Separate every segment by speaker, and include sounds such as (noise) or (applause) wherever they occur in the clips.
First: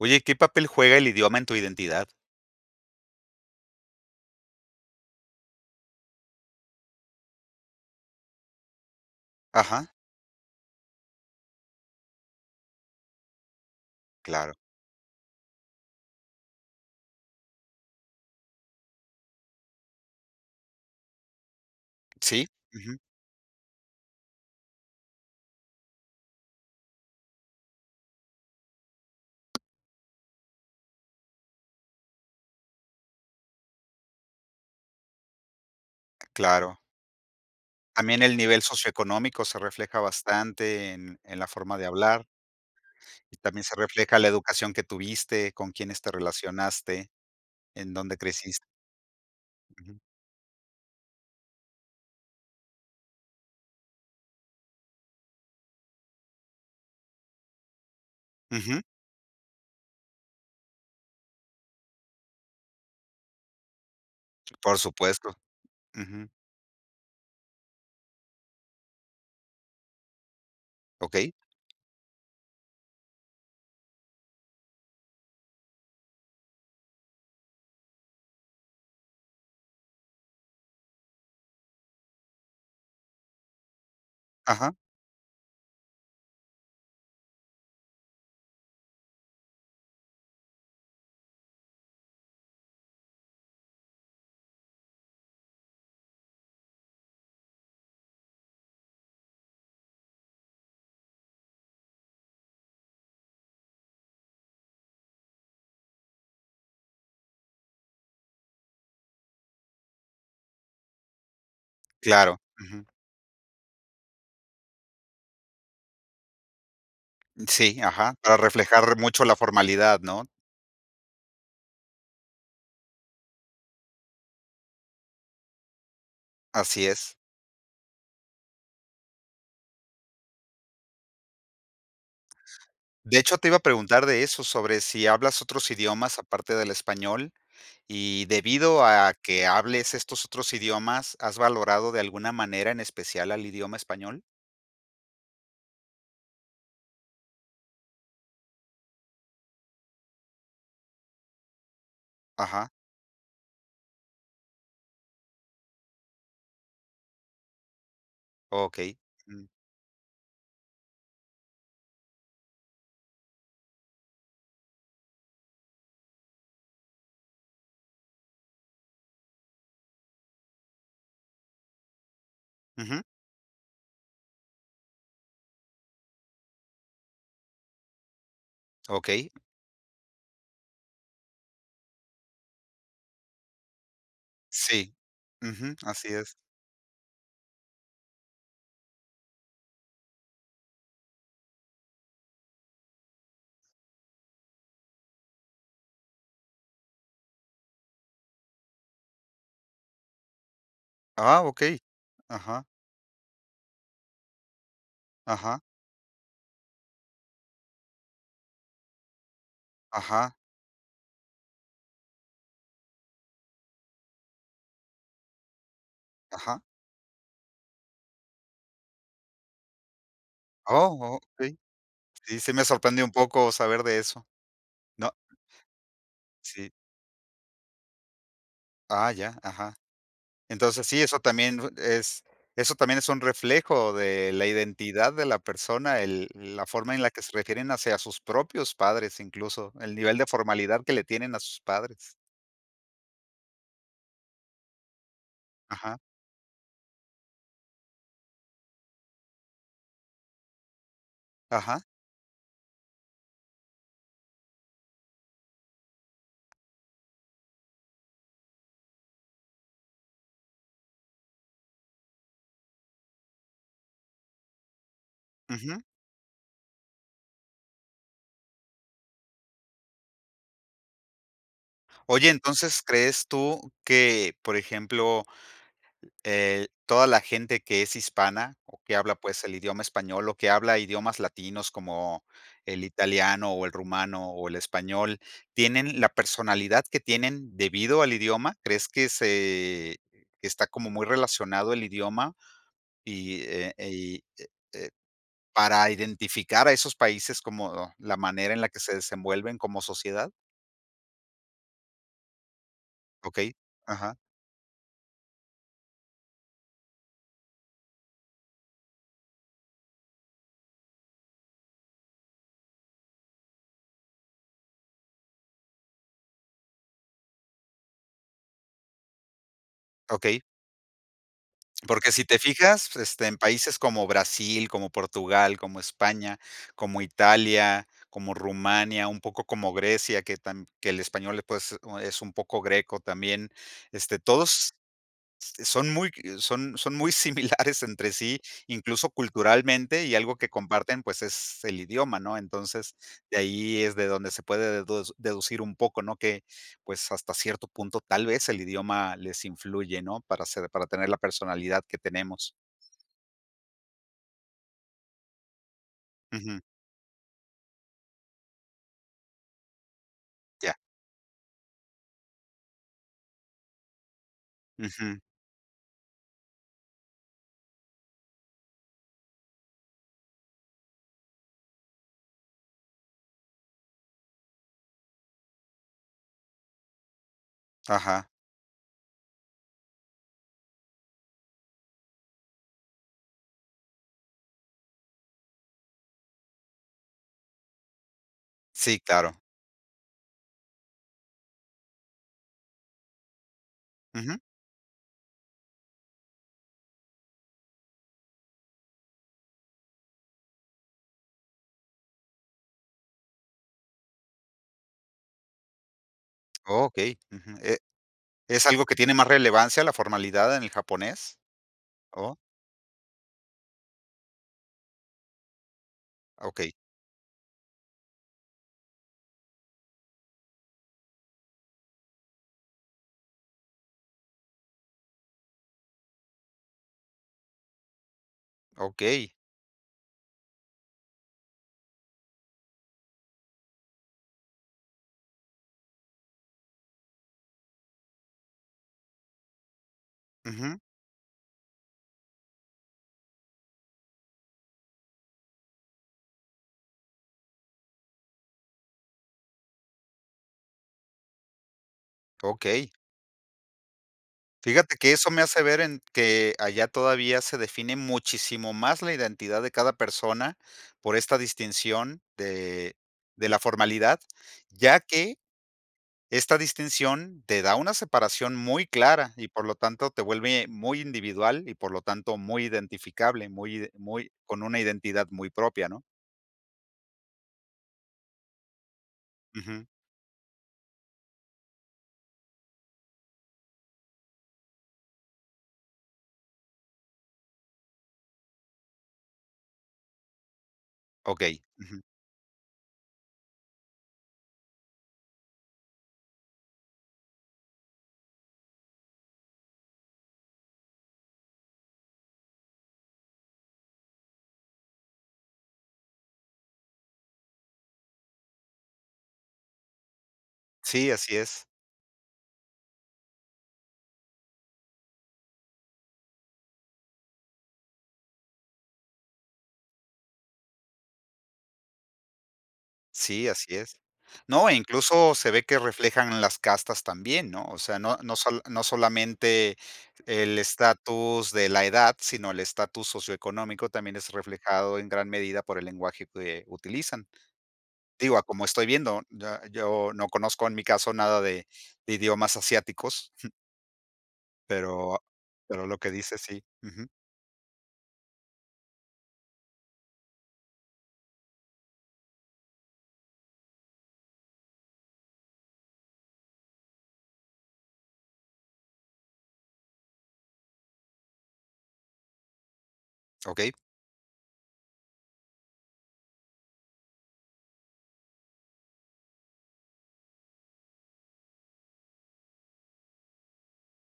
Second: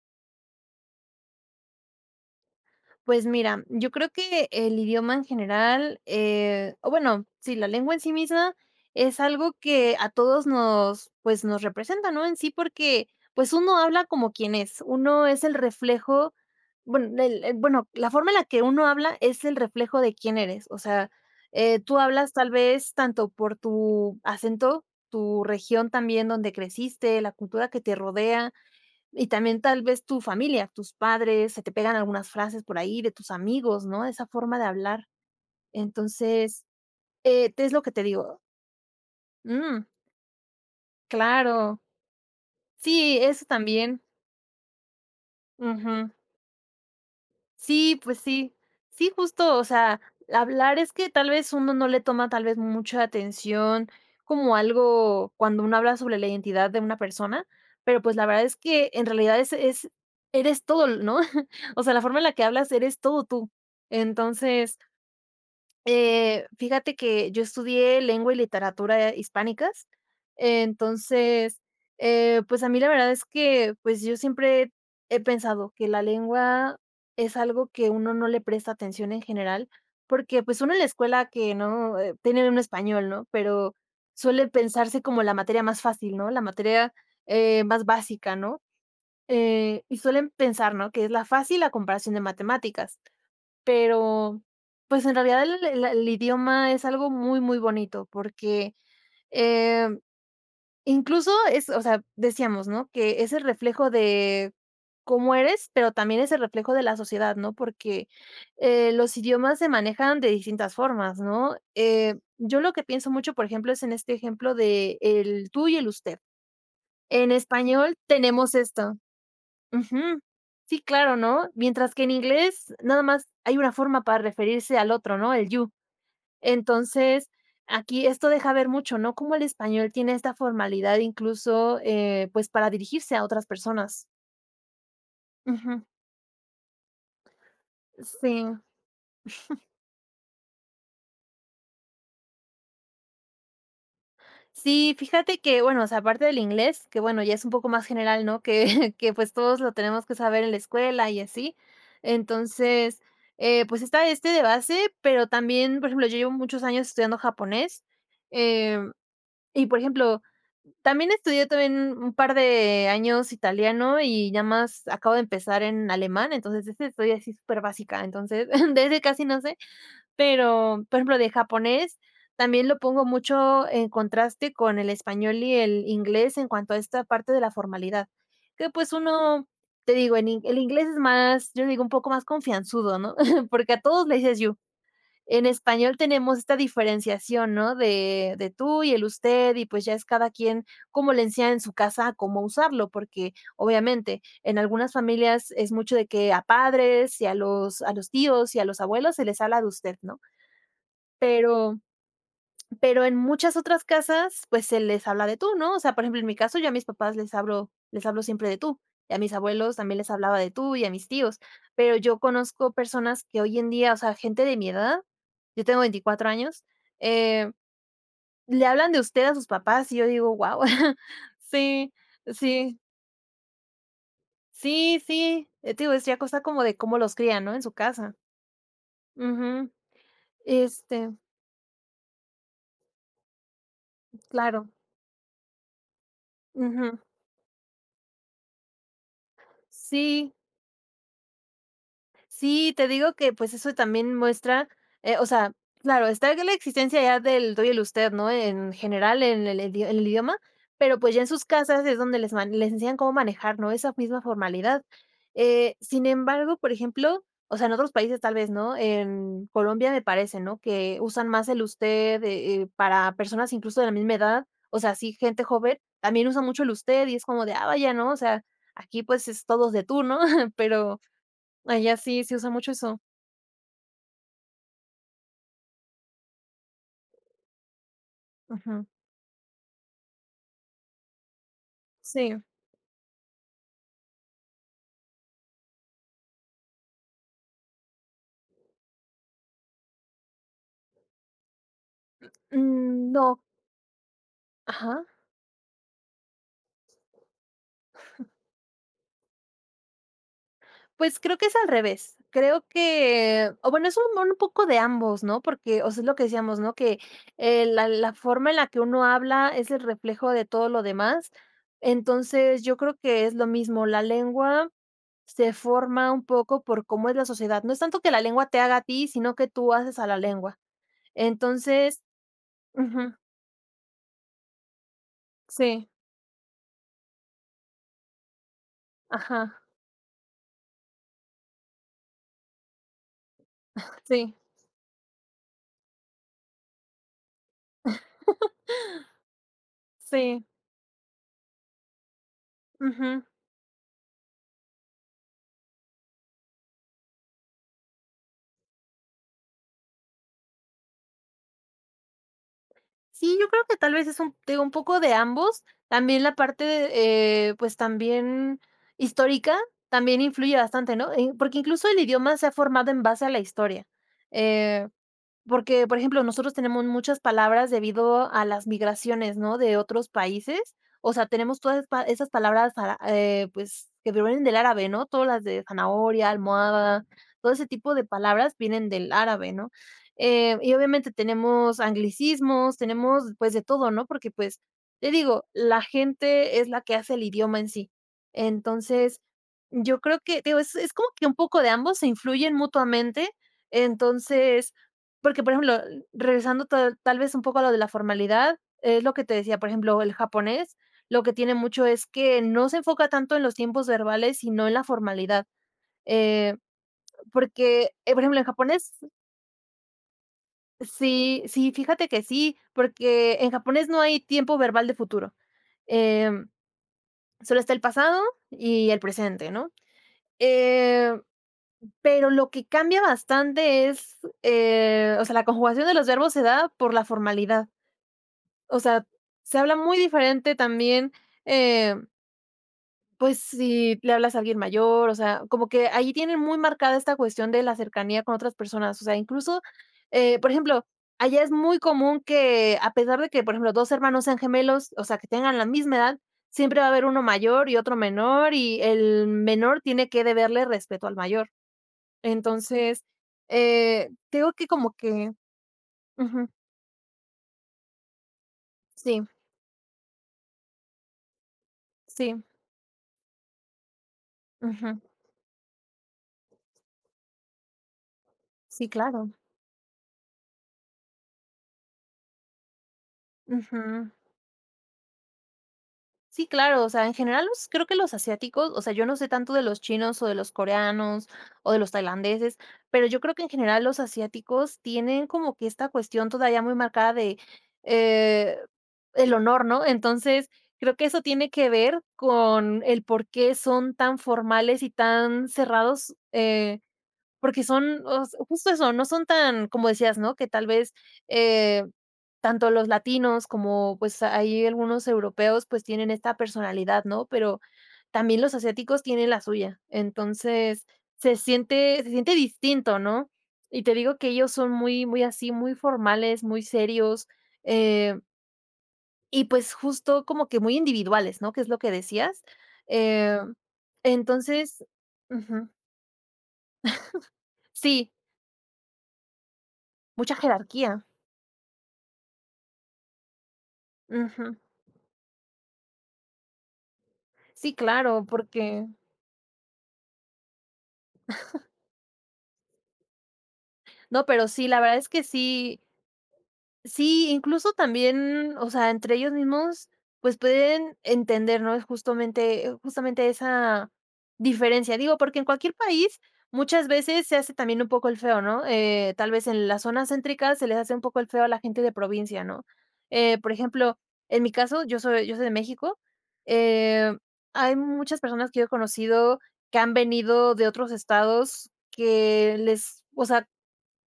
Speaker 1: Oye, ¿qué papel juega el idioma en tu identidad?
Speaker 2: Pues mira, yo creo que el idioma en general, eh, o bueno, sí, la lengua en sí misma, es algo
Speaker 1: Ajá.
Speaker 2: que a todos nos pues, nos representa, ¿no?, en sí, porque pues, uno habla como
Speaker 1: Claro.
Speaker 2: quien es. Uno es el reflejo bue el bueno, la forma en la que uno habla es el reflejo de quién eres. O sea, eh, tú hablas
Speaker 1: Sí.
Speaker 2: tal vez
Speaker 1: Ujú.
Speaker 2: tanto por tu acento, tu región también donde creciste, la cultura que te rodea, y también tal vez tu familia, tus padres, se te pegan algunas frases por ahí de tus amigos, ¿no?, de esa forma de hablar. Entonces,
Speaker 1: Claro.
Speaker 2: eh, es lo que te
Speaker 1: También el
Speaker 2: digo.
Speaker 1: nivel socioeconómico se
Speaker 2: Mm.
Speaker 1: refleja bastante en en la forma
Speaker 2: Claro.
Speaker 1: de hablar.
Speaker 2: Sí,
Speaker 1: Y
Speaker 2: eso
Speaker 1: también se
Speaker 2: también.
Speaker 1: refleja la educación que tuviste, con quiénes
Speaker 2: Ujú.
Speaker 1: te relacionaste, en
Speaker 2: Sí,
Speaker 1: dónde
Speaker 2: pues sí.
Speaker 1: creciste
Speaker 2: Sí, justo, o
Speaker 1: Ujú.
Speaker 2: sea, hablar es que tal vez uno no le toma, tal vez mucha atención, como algo cuando uno habla sobre la identidad de una persona. Pero pues, la verdad es
Speaker 1: Ujú.
Speaker 2: que en realidad es es eres todo, ¿no? (chuckles) O sea, la forma en la que hablas, eres todo tú.
Speaker 1: Por
Speaker 2: Entonces,
Speaker 1: supuesto. Ujú.
Speaker 2: eh, fíjate que yo estudié lengua y literatura hispánicas.
Speaker 1: Okey.
Speaker 2: Entonces, eh, pues, a mí la verdad es que pues yo siempre, he pensado que la lengua, es algo que uno no le presta atención en general, porque pues, uno en la escuela que no, tiene uno español, ¿no?, pero suele
Speaker 1: Ajá.
Speaker 2: pensarse como la materia más fácil, ¿no?, la materia, eh, más básica, ¿no? Eh, y suelen pensar, ¿no?, que es la fácil a comparación de matemáticas. Pero, pues en realidad el el el idioma es algo muy, muy bonito porque, eh, incluso es, o sea, decíamos, ¿no?, que es el reflejo de, cómo eres, pero también es el reflejo de la sociedad, ¿no?, porque, eh, los idiomas se manejan de distintas formas, ¿no? Eh,
Speaker 1: Claro.
Speaker 2: yo lo que
Speaker 1: Ujú.
Speaker 2: pienso mucho, por ejemplo, es en este ejemplo de el tú y el usted. En
Speaker 1: Sí,
Speaker 2: español
Speaker 1: ajá, para
Speaker 2: tenemos
Speaker 1: reflejar
Speaker 2: esto,
Speaker 1: mucho la formalidad,
Speaker 2: ujú,
Speaker 1: ¿no?
Speaker 2: sí, claro, ¿no? Mientras que en inglés nada más hay una forma para referirse al otro, ¿no?, el you.
Speaker 1: Así es.
Speaker 2: Entonces, aquí esto deja ver mucho, ¿no? Como el español tiene esta formalidad incluso, eh, pues, para dirigirse
Speaker 1: De
Speaker 2: a
Speaker 1: hecho,
Speaker 2: otras
Speaker 1: te iba a
Speaker 2: personas.
Speaker 1: preguntar de eso sobre si hablas otros
Speaker 2: Ujú.
Speaker 1: idiomas aparte del español. Y
Speaker 2: Sí.
Speaker 1: debido a que
Speaker 2: (chuckles)
Speaker 1: hables estos otros idiomas, ¿has valorado de alguna manera, en especial al idioma español?
Speaker 2: Sí, fíjate que bueno, o sea, aparte del inglés, que bueno, ya es un poco más general, ¿no?, (chuckles) que que pues todos lo tenemos que saber en la escuela, y así.
Speaker 1: Ajá.
Speaker 2: Entonces, eh, pues, está este de base, pero también, por ejemplo, yo llevo muchos años estudiando japonés, eh,
Speaker 1: Okey. Jum.
Speaker 2: y por ejemplo, también estudié también un par de años italiano y ya más acabo de empezar en alemán, entonces esa es estoy así súper básica. Entonces (chuckles) de ese casi no sé. Pero, por ejemplo, de japonés, también lo
Speaker 1: Ujú.
Speaker 2: pongo mucho en contraste con el español y el inglés, en cuanto a esta parte de la formalidad. Que pues,
Speaker 1: Okey.
Speaker 2: uno te digo el el inglés es más, yo le digo un poco más confianzudo, ¿no?, (chuckles) porque a todos le dices you.
Speaker 1: Sí,
Speaker 2: En
Speaker 1: ujú.
Speaker 2: español,
Speaker 1: Así
Speaker 2: tenemos
Speaker 1: es.
Speaker 2: esta diferenciación, ¿no?, de de tú y el usted y pues ya es cada quien como le enseñan en su casa a cómo usarlo, porque obviamente en algunas familias es mucho de que a padres, y a los a los tíos, y a los abuelos, se les habla de usted, ¿no?
Speaker 1: Ah,
Speaker 2: Pero
Speaker 1: okey. Ajá.
Speaker 2: pero en muchas otras casas, pues se les habla de tú,
Speaker 1: Ajá.
Speaker 2: ¿no? O sea, por ejemplo, en mi caso, yo a mis papás les hablo les hablo siempre de tú, y a mis abuelos también les
Speaker 1: Ajá.
Speaker 2: hablaba de tú, y a mis tíos. Pero yo conozco personas que hoy en día, o sea, gente de mi edad. Yo tengo 24
Speaker 1: Ajá.
Speaker 2: años, eh, le hablan de usted a sus papás, y yo digo: "Wao", (chuckles)
Speaker 1: Oh, okey.
Speaker 2: Sí,
Speaker 1: Sí, se me
Speaker 2: sí.
Speaker 1: sorprende un poco saber de eso,
Speaker 2: Sí,
Speaker 1: ¿no?
Speaker 2: sí, te digo decía, cosa como,
Speaker 1: Sí.
Speaker 2: de cómo los crían, ¿no?, en su casa.
Speaker 1: Ah ya,
Speaker 2: Ujú,
Speaker 1: ajá. Entonces sí,
Speaker 2: este
Speaker 1: eso también es, eso también es un reflejo de la
Speaker 2: Claro.
Speaker 1: identidad de la persona, el la forma
Speaker 2: Ujú.
Speaker 1: en la que se refieren hacia sus propios padres, incluso el nivel de
Speaker 2: Sí.
Speaker 1: formalidad que le tienen a sus padres.
Speaker 2: Sí, te digo que pues, eso también muestra, eh, o sea,
Speaker 1: Ajá.
Speaker 2: claro, está la existencia ya del tú y el usted, ¿no?, en general en el en el idioma. Pero pues, ya en sus
Speaker 1: Ajá.
Speaker 2: casas es donde les ma les enseñan cómo manejar, ¿no?, esa misma formalidad. Eh, sin embargo, por ejemplo, o sea, en otros países, tal vez no. En Colombia me parece, ¿no?, que usan más el usted, eh, para personas incluso de la misma edad. O sea, así, gente
Speaker 1: Ujú.
Speaker 2: joven, también usan mucho el usted y es como de, ah vaya, ¿no? O sea, aquí, pues es todos de tú, ¿no?, (chuckles) pero, allá sí
Speaker 1: Oye,
Speaker 2: se usa mucho
Speaker 1: entonces,
Speaker 2: eso.
Speaker 1: ¿crees tú que, por ejemplo, eh, toda la gente que es hispana o
Speaker 2: Ujú.
Speaker 1: que habla, pues, el idioma español o que habla idiomas latinos como
Speaker 2: Sí.
Speaker 1: el italiano, o el rumano o el español, tienen la personalidad que tienen debido al idioma? ¿Crees que se está como muy relacionado el idioma?
Speaker 2: Mm, no.
Speaker 1: Y, eh, y e e,
Speaker 2: Ajá.
Speaker 1: ¿para identificar a esos países como la
Speaker 2: (chuckles)
Speaker 1: manera en la que se desenvuelven como sociedad?
Speaker 2: Pues, creo que es al revés. Creo que
Speaker 1: Okey.
Speaker 2: o bueno, es un
Speaker 1: Ajá.
Speaker 2: m un poco de ambos, ¿no?, porque o sea, es lo que decíamos, ¿no?, que, eh, la la forma en la que uno habla, es el reflejo de todo lo demás. Entonces, yo creo que es lo mismo. La lengua se forma un poco por cómo es la sociedad. No es tanto que la lengua te haga a ti, sino que tú haces a la
Speaker 1: Okey.
Speaker 2: lengua. Entonces
Speaker 1: Porque si te fijas, fr
Speaker 2: Ujú.
Speaker 1: este, en países como Brasil, como Portugal, como
Speaker 2: Sí.
Speaker 1: España, como Italia, como Rumania, un poco
Speaker 2: Ajá.
Speaker 1: como Grecia, que tam que el español le pues o, es un poco greco también, este,
Speaker 2: Sí.
Speaker 1: todos, este, son muy c son son muy similares entre sí,
Speaker 2: (chuckles)
Speaker 1: incluso culturalmente, y algo
Speaker 2: Sí.
Speaker 1: que comparten, pues es el idioma, ¿no? Entonces,
Speaker 2: Ujú.
Speaker 1: de ahí es de donde se puede dedu deducir un poco, ¿no? Que, pues, hasta cierto punto, tal vez el idioma les influye, ¿no? Para ser para tener la personalidad que tenemos.
Speaker 2: Sí, yo creo que tal vez, es un te digo, un poco de ambos. También la
Speaker 1: Ujú.
Speaker 2: parte, de, eh, pues, también histórica, también influye
Speaker 1: Ya.
Speaker 2: bastante, ¿no?, eh, porque, incluso, el idioma se ha formado en base a la historia, eh,
Speaker 1: Ujú.
Speaker 2: porque, por ejemplo, nosotros tenemos muchas palabras debido a las migraciones, ¿no?, de otros países. O sea, tenemos todas esas pa esas palabras para, eh, pues, que provienen del árabe, ¿no?, todas las de zanahoria, almohada. Todo ese tipo de
Speaker 1: Ajá.
Speaker 2: palabras vienen del árabe, ¿no?, eh, y obviamente tenemos anglicismos, tenemos, pues de todo, ¿no?, porque, pues, te digo, la gente es la que hace el idioma en sí.
Speaker 1: Sí,
Speaker 2: Entonces,
Speaker 1: claro.
Speaker 2: yo creo que, digo, es es como que un poco de ambos, se influyen mutuamente.
Speaker 1: Ujú.
Speaker 2: Entonces Porque, por ejemplo, regresando to tal vez un poco a lo de la formalidad, es lo que te decía, por ejemplo, el japonés lo que tiene mucho, es que no se enfoca tanto en los tiempos verbales, sino en la formalidad, eh,
Speaker 1: Okey, ujú, eh
Speaker 2: porque, eh, por ejemplo, en
Speaker 1: ¿es algo
Speaker 2: japonés.
Speaker 1: que tiene más relevancia?, ¿la formalidad en el japonés?
Speaker 2: Sí, sí. Fíjate que
Speaker 1: O
Speaker 2: sí, porque en japonés no hay tiempo verbal de futuro,
Speaker 1: Ah,
Speaker 2: em,
Speaker 1: okey.
Speaker 2: sólo está el pasado y el presente, ¿no?, eh, pero lo que cambia bastante es, eh, o sea, la conjugación de los verbos se da por la formalidad. O sea,
Speaker 1: Okey.
Speaker 2: se habla muy diferente también, em Pues si, le hablas a alguien mayor, o sea, como que allí tienen muy marcada esta cuestión de la cercanía con otras personas. O sea, incluso, eh, por
Speaker 1: Ujú.
Speaker 2: ejemplo, allá es muy común que a pesar de que por ejemplo 2 hermanos sean gemelos, o sea, que tengan la misma edad, siempre va a haber uno mayor y otro menor, y el menor tiene que deberle respeto al mayor.
Speaker 1: Okey.
Speaker 2: Entonces, eh, tengo que como
Speaker 1: Fíjate que eso
Speaker 2: que
Speaker 1: me hace ver en
Speaker 2: Ujú.
Speaker 1: que allá todavía se define muchísimo más la
Speaker 2: Sí.
Speaker 1: identidad de cada persona por esta distinción
Speaker 2: Sí.
Speaker 1: de de la formalidad, ya
Speaker 2: Ujú.
Speaker 1: que, esta distinción te da una separación muy
Speaker 2: Sí, claro.
Speaker 1: clara y por lo tanto, te vuelve muy individual y por lo tanto, muy identificable, muy ide
Speaker 2: Ujú.
Speaker 1: muy con una identidad muy propia, ¿no?
Speaker 2: Sí, claro. O sea, en general los creo que los asiáticos, o sea, yo no sé tanto de los
Speaker 1: Ujú.
Speaker 2: chinos o de los coreanos o de los tailandeses, pero yo creo que en general los asiáticos tienen como que esta cuestión todavía muy marcada de, eh, el honor, ¿no? Entonces, creo que eso tiene
Speaker 1: Okey,
Speaker 2: que
Speaker 1: ujú.
Speaker 2: ver con el porqué son tan formales y tan cerrados, eh, porque son os justo eso. No son tan como decías ¿no? Que tal vez, eh, tanto los latinos como pues, ahí algunos europeos, pues, tienen esta personalidad, ¿no?, pero también los asiáticos tienen la suya. Entonces,
Speaker 1: Sí,
Speaker 2: se
Speaker 1: así es.
Speaker 2: siente se siente distinto, ¿no? Y te digo que ellos son muy muy así, muy formales, muy serios, eh. Y, pues, justo como que muy individuales, ¿no? Que es lo que decías,
Speaker 1: Sí,
Speaker 2: em,
Speaker 1: así es. No, e
Speaker 2: entonces
Speaker 1: incluso se ve
Speaker 2: Ujú.
Speaker 1: que reflejan las castas también, ¿no?
Speaker 2: (laughs)
Speaker 1: O sea,
Speaker 2: Sí.
Speaker 1: no no solo no solamente
Speaker 2: Mucha
Speaker 1: el
Speaker 2: jerarquía.
Speaker 1: estatus de la edad, sino el estatus socioeconómico, también es
Speaker 2: Ujú.
Speaker 1: reflejado en gran medida por el lenguaje que, eh, utilizan.
Speaker 2: Sí, claro,
Speaker 1: Digo, a como estoy
Speaker 2: porque
Speaker 1: viendo, ya yo no conozco en mi caso nada de
Speaker 2: (chuckles)
Speaker 1: de idiomas asiáticos (chuckles)
Speaker 2: No, pero sí, la verdad es
Speaker 1: pero,
Speaker 2: que sí
Speaker 1: pero lo que dices, sí. Ujú.
Speaker 2: Sí, incluso también, mm, o sea, entre ellos mismos, pues pueden entender ¿no?, es justamente justamente esa diferencia. Digo, porque en cualquier país, muchas veces se hace también un poco el feo, ¿no? Eh, tal vez, en la zona céntricas se les hace un poco el feo a la gente de provincia, ¿no? Eh, por
Speaker 1: Okey.
Speaker 2: ejemplo, en mi caso, yo soy yo soy de México. Em, hay muchas personas que yo he conocido que han venido de otros estados, que les o sea,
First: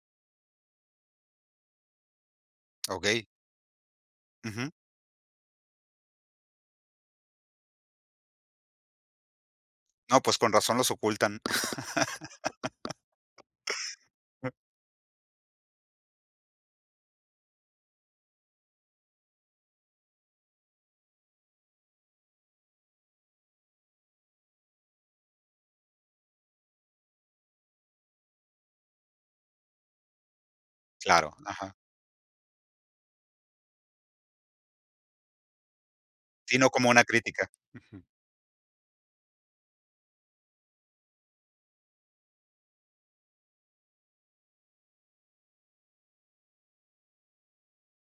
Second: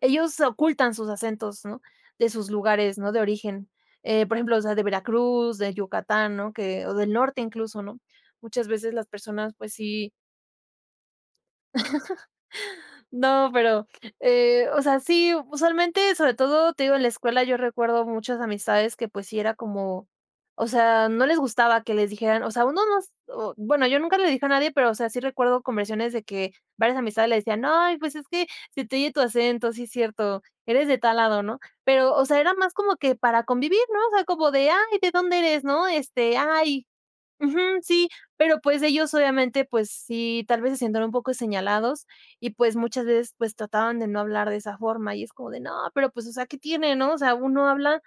Speaker 2: ellos ocultan sus acentos, ¿no?, de sus lugares, ¿no?, de
Speaker 1: Okey.
Speaker 2: origen. Eh, por ejemplo, o
Speaker 1: Ujú.
Speaker 2: sea de Veracruz, de Yucatán, ¿no?, que o del norte, incluso, ¿no?, muchas veces las personas, pues sí
Speaker 1: No, pues, con razón los ocultan.
Speaker 2: (chuckles)
Speaker 1: (laughs)
Speaker 2: No, pero, eh, o sea, sí, usualmente, sobre todo Te digo, en la escuela, yo recuerdo muchas amistades que pues sí era como, o sea, no les gustaba que les dijeran O sea, uno no s O Bueno, yo nunca le dije a nadie, pero o sea, sí recuerdo conversiones de que varias amistades le decían: "No, pues, es que se te oye tu acento, sí, cierto. Eres de tal
Speaker 1: Claro,
Speaker 2: lado, ¿no?",
Speaker 1: ajá.
Speaker 2: pero, o sea, era más como que para convivir, ¿no? O sea, como de, ay, ¿de dónde eres? No este,
Speaker 1: Sí, no
Speaker 2: ay
Speaker 1: como una crítica.
Speaker 2: Ujú,
Speaker 1: Ujú.
Speaker 2: sí. Pero pues ellos obviamente pues sí, tal vez se sentían un poco señalados y pues, muchas veces, pues trataban de no hablar de esa forma y es como de no, pero pues, o sea, ¿qué tiene?, ¿no? O sea, uno habla,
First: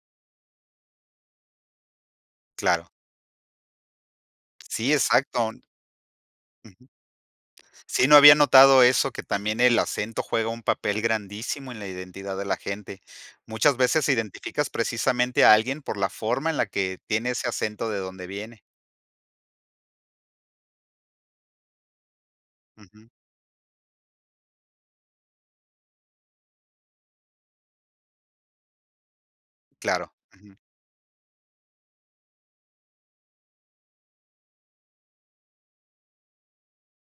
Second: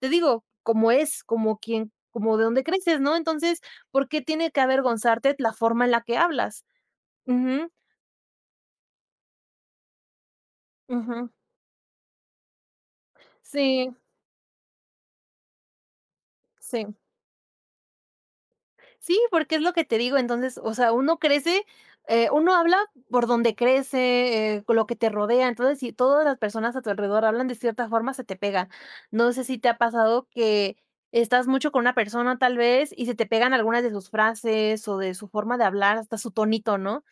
Speaker 2: te digo, como es, como quien como de dónde
Speaker 1: Claro.
Speaker 2: creces, ¿no? Entonces, ¿por qué tiene que
Speaker 1: Sí,
Speaker 2: avergonzarte
Speaker 1: exacto.
Speaker 2: la forma en la que hablas?
Speaker 1: Ujú.
Speaker 2: Ujú.
Speaker 1: Sí, no había notado eso, que también el acento juega un papel
Speaker 2: Ujú.
Speaker 1: grandísimo en la identidad de la gente. Muchas
Speaker 2: Sí.
Speaker 1: veces identificas precisamente a alguien por la forma en la
Speaker 2: Sí.
Speaker 1: que tiene ese acento de donde viene.
Speaker 2: Sí, porque es lo que te digo. Entonces, o sea, uno crece, eh, uno habla
Speaker 1: Ujú.
Speaker 2: por donde crece, eh, con lo que te rodea. Entonces si todas las personas a tu alrededor hablan de cierta forma, se te pega. No sé si te ha
Speaker 1: Claro,
Speaker 2: pasado
Speaker 1: ujú.
Speaker 2: que estás mucho con una persona tal vez y se te pegan algunas de sus frases o de su forma de hablar, hasta su tonito, ¿no?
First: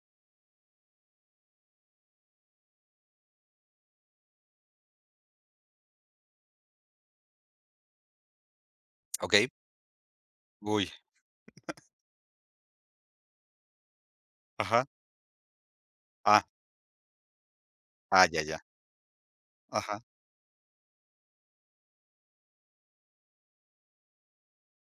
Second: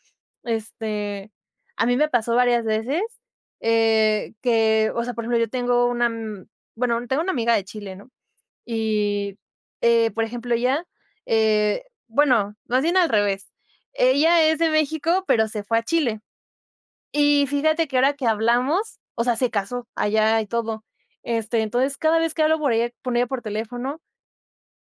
Speaker 2: Este, a mí me pasó varias veces, eh, que, o sea, por ejemplo, yo tengo una, mm, bueno, tengo una amiga de Chile, ¿no? Y,
Speaker 1: Okey.
Speaker 2: eh por ejemplo, ella,
Speaker 1: Uy. (chuckles)
Speaker 2: eh, bueno, más bien al revés. Ella es de
Speaker 1: Ajá.
Speaker 2: México, pero se fue a Chile
Speaker 1: Ah.
Speaker 2: y fíjate que ahora que
Speaker 1: Ah, ya, ya.
Speaker 2: hablamos, o sea se casó
Speaker 1: Ajá.
Speaker 2: allá y todo, este, entonces cada vez que hablo por ella con ella por teléfono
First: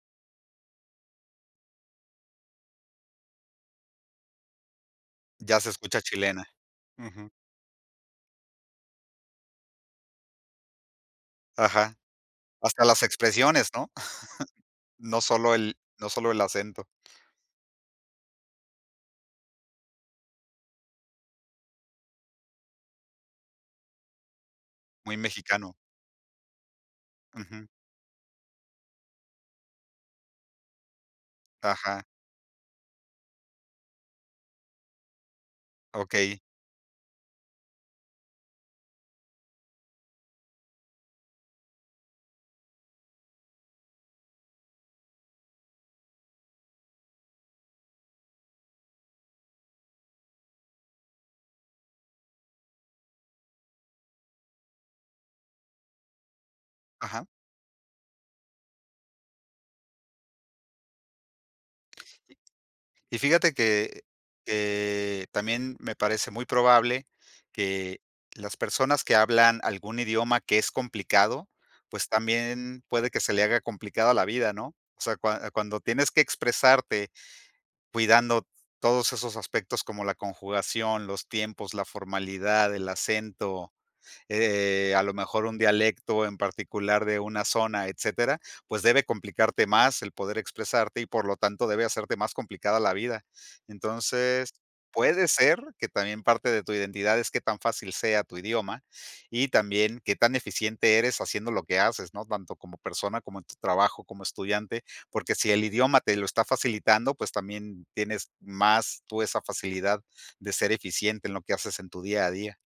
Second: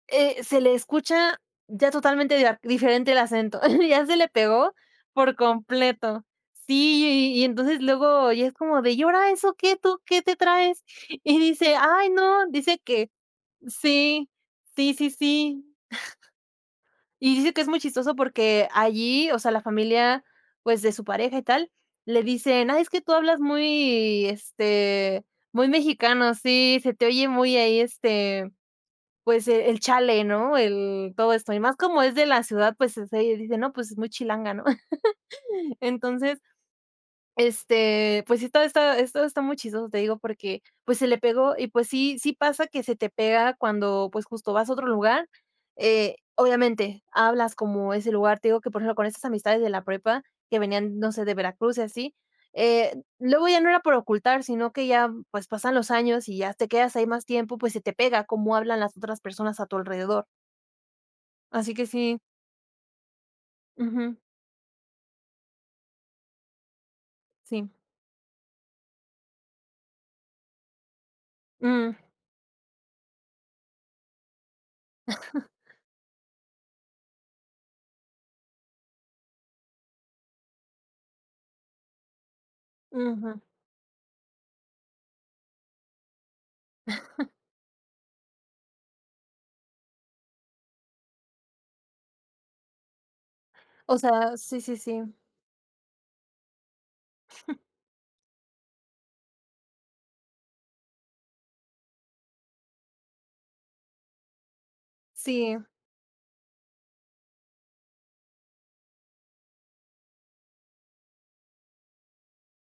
Speaker 2: eh, se le escucha ya totalmente dia diferente, el acento (chuckles) ya se le pegó por
Speaker 1: Ya se escucha
Speaker 2: completo.
Speaker 1: chilena.
Speaker 2: Sí
Speaker 1: Ujú.
Speaker 2: y y y entonces luego y es como de, y ahora eso, ¿qué tú, qué te traes? Y dice:
Speaker 1: Ajá.
Speaker 2: "Ay, no. Dice
Speaker 1: Hasta las
Speaker 2: que".
Speaker 1: expresiones, ¿no?
Speaker 2: Sí.
Speaker 1: (chuckles)
Speaker 2: Sí, sí,
Speaker 1: No solo
Speaker 2: sí. (chuckles)
Speaker 1: el no solo el acento.
Speaker 2: Y dice que es muy chistoso, porque allí o sea, la familia, pues, de su pareja y tal le dicen: "Ay, es que tú hablas muy,
Speaker 1: Muy
Speaker 2: este, muy
Speaker 1: mexicano.
Speaker 2: mexicano. Sí, se te oye muy
Speaker 1: Ujú.
Speaker 2: ahí, este, pues, eh, el chale", ¿no? El todo esto, y más como
Speaker 1: Ajá.
Speaker 2: es de la ciudad, pues, dice, ¿no?, pues, es muy chilanga, ¿no? (chuckles)
Speaker 1: Okey.
Speaker 2: Entonces, este, pues sí, todavía está está esto está muy chistoso, te digo, porque pues se le pegó y pues sí sí, pasa que se te pega cuando pues justo vas a otro lugar, eh, obviamente hablas como ese lugar. Te digo, que por ejemplo, con estas amistades de la prepa que venían, no sé, de Veracruz y así, eh, luego ya no era por ocultar, sino que ya pues pasan los años y ya te quedas ahí más
Speaker 1: Ajá.
Speaker 2: tiempo, pues se te pega como hablan las otras personas a tu alrededor. Así que sí.
Speaker 1: Y y fíjate que
Speaker 2: Ujú.
Speaker 1: que también me parece muy probable,
Speaker 2: Sí.
Speaker 1: que las personas que hablan algún idioma que es complicado,
Speaker 2: Mm.
Speaker 1: pues, también, puede que se le haga complicado la vida, ¿no? O sea, cuan
Speaker 2: (chuckles)
Speaker 1: cuando tienes que expresarte cuidando todos esos aspectos como la conjugación, los tiempos, la formalidad, el
Speaker 2: Ujú.
Speaker 1: acento, eh, a lo mejor un dialecto en particular de
Speaker 2: (chuckles)
Speaker 1: una zona, etcétera, pues, debe complicarte más el poder expresarte, y por lo tanto, debe hacerte más complicada la vida.
Speaker 2: O sea,
Speaker 1: Entonces,
Speaker 2: sí, sí, sí.
Speaker 1: puede ser que también parte de tu identidad es qué tan
Speaker 2: (chuckles)
Speaker 1: fácil sea tu idioma, y también qué tan eficiente eres haciendo lo que haces, ¿no?, tanto como persona, como en tu trabajo, como estudiante, porque si
Speaker 2: Sí.
Speaker 1: el idioma te lo está facilitando, pues, también, tienes más tú esa facilidad de ser eficiente en lo que haces en tu día a día.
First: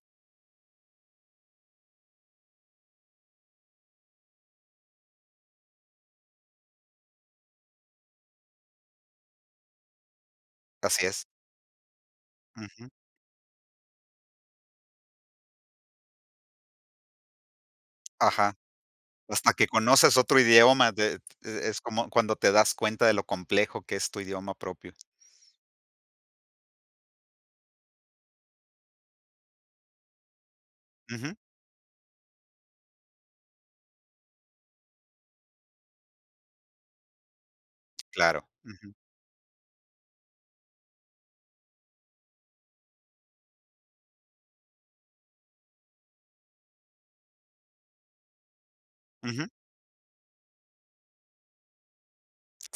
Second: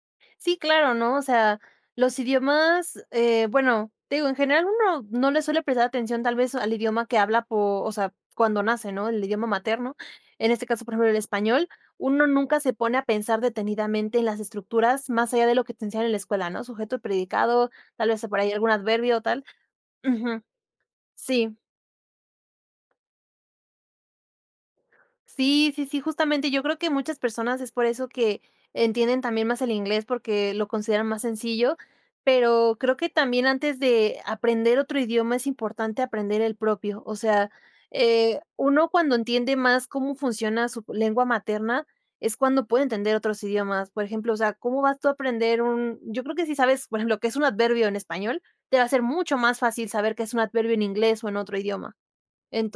Speaker 2: Sí, claro, ¿no? O sea, los idiomas eh, bueno, te digo en general uno, no le suele prestar atención tal vez, al idioma que habla po o sea, cuando nace, ¿no? el idioma materno. En este caso, por
Speaker 1: Así
Speaker 2: ejemplo, el
Speaker 1: es.
Speaker 2: español, uno nunca se
Speaker 1: Ujú.
Speaker 2: pone a pensar detenidamente en las estructuras más allá de lo que te enseñan en la escuela, ¿no?, sujeto, predicado, tal vez sí por ahí
Speaker 1: Ajá,
Speaker 2: algún adverbio o tal.
Speaker 1: hasta que conoces otro
Speaker 2: Ujú,
Speaker 1: idioma de
Speaker 2: sí.
Speaker 1: e es como cuando te das cuenta de lo complejo que es tu idioma propio.
Speaker 2: Sí, sí, sí, justamente yo creo que muchas personas es por eso que, entienden también más el inglés, porque lo consideran más
Speaker 1: Ujú.
Speaker 2: sencillo. Pero, creo que también antes de aprender otro idioma, es importante aprender el propio. O sea, eh,
Speaker 1: Claro,
Speaker 2: uno
Speaker 1: ujú.
Speaker 2: cuando entiende más cómo funciona su lengua materna, es cuando puede entender otros idiomas. Por ejemplo, o sea, cómo vas tú a aprender un yo creo que si sabes, por ejemplo, qué es un adverbio en español, te va a ser mucho
Speaker 1: Ujú.
Speaker 2: más fácil saber qué es un adverbio en inglés, o en otro idioma.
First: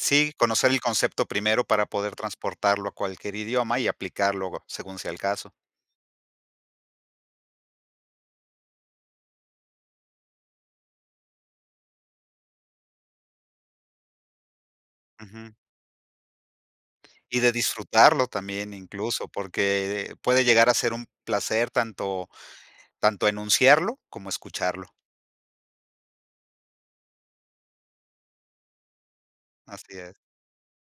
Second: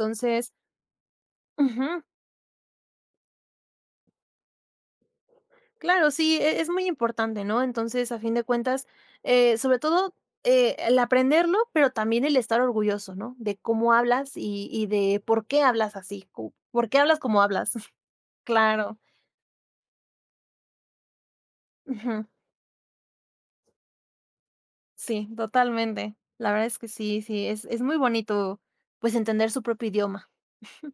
Speaker 1: Sí, conocer el concepto primero para
Speaker 2: Ujú.
Speaker 1: poder transportarlo a cualquier idioma y aplicar luego, según sea el caso.
Speaker 2: Claro. Sí, e es muy importante, ¿no? Entonces, a fin de cuentas, eh, sobre todo, eh, el aprenderlo, pero también el estar orgulloso, ¿no?, de cómo hablas y y de
Speaker 1: Ujú.
Speaker 2: porqué hablas así, cu ¿por qué hablas
Speaker 1: Y
Speaker 2: como
Speaker 1: de
Speaker 2: hablas? (chuckles)
Speaker 1: disfrutarlo también,
Speaker 2: Claro.
Speaker 1: incluso, porque, eh, puede llegar a ser un placer
Speaker 2: Ujú.
Speaker 1: tanto tanto enunciarlo como escucharlo.
Speaker 2: Sí, totalmente. La verdad es que sí, sí, es es muy bonito, pues, entender su propio
Speaker 1: Así es.
Speaker 2: idioma. (chuckles)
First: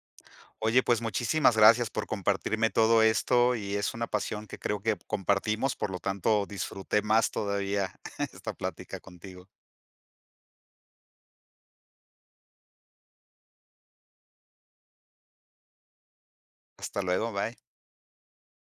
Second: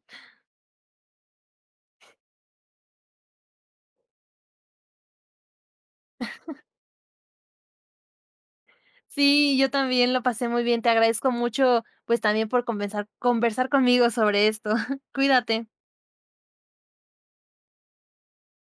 Speaker 1: Oye, pues, muchísimas gracias por compartirme todo esto, y es una pasión que creo que compartimos, por lo tanto,
Speaker 2: (chuckles)
Speaker 1: disfruté más todavía (chuckles) esta plática contigo.
Speaker 2: Sí, yo también lo pasé muy bien. Te agradezco mucho, pues, también por convesar conversar conmigo sobre esto. (chuckles) Cuídate.
Speaker 1: Hasta luego, bye.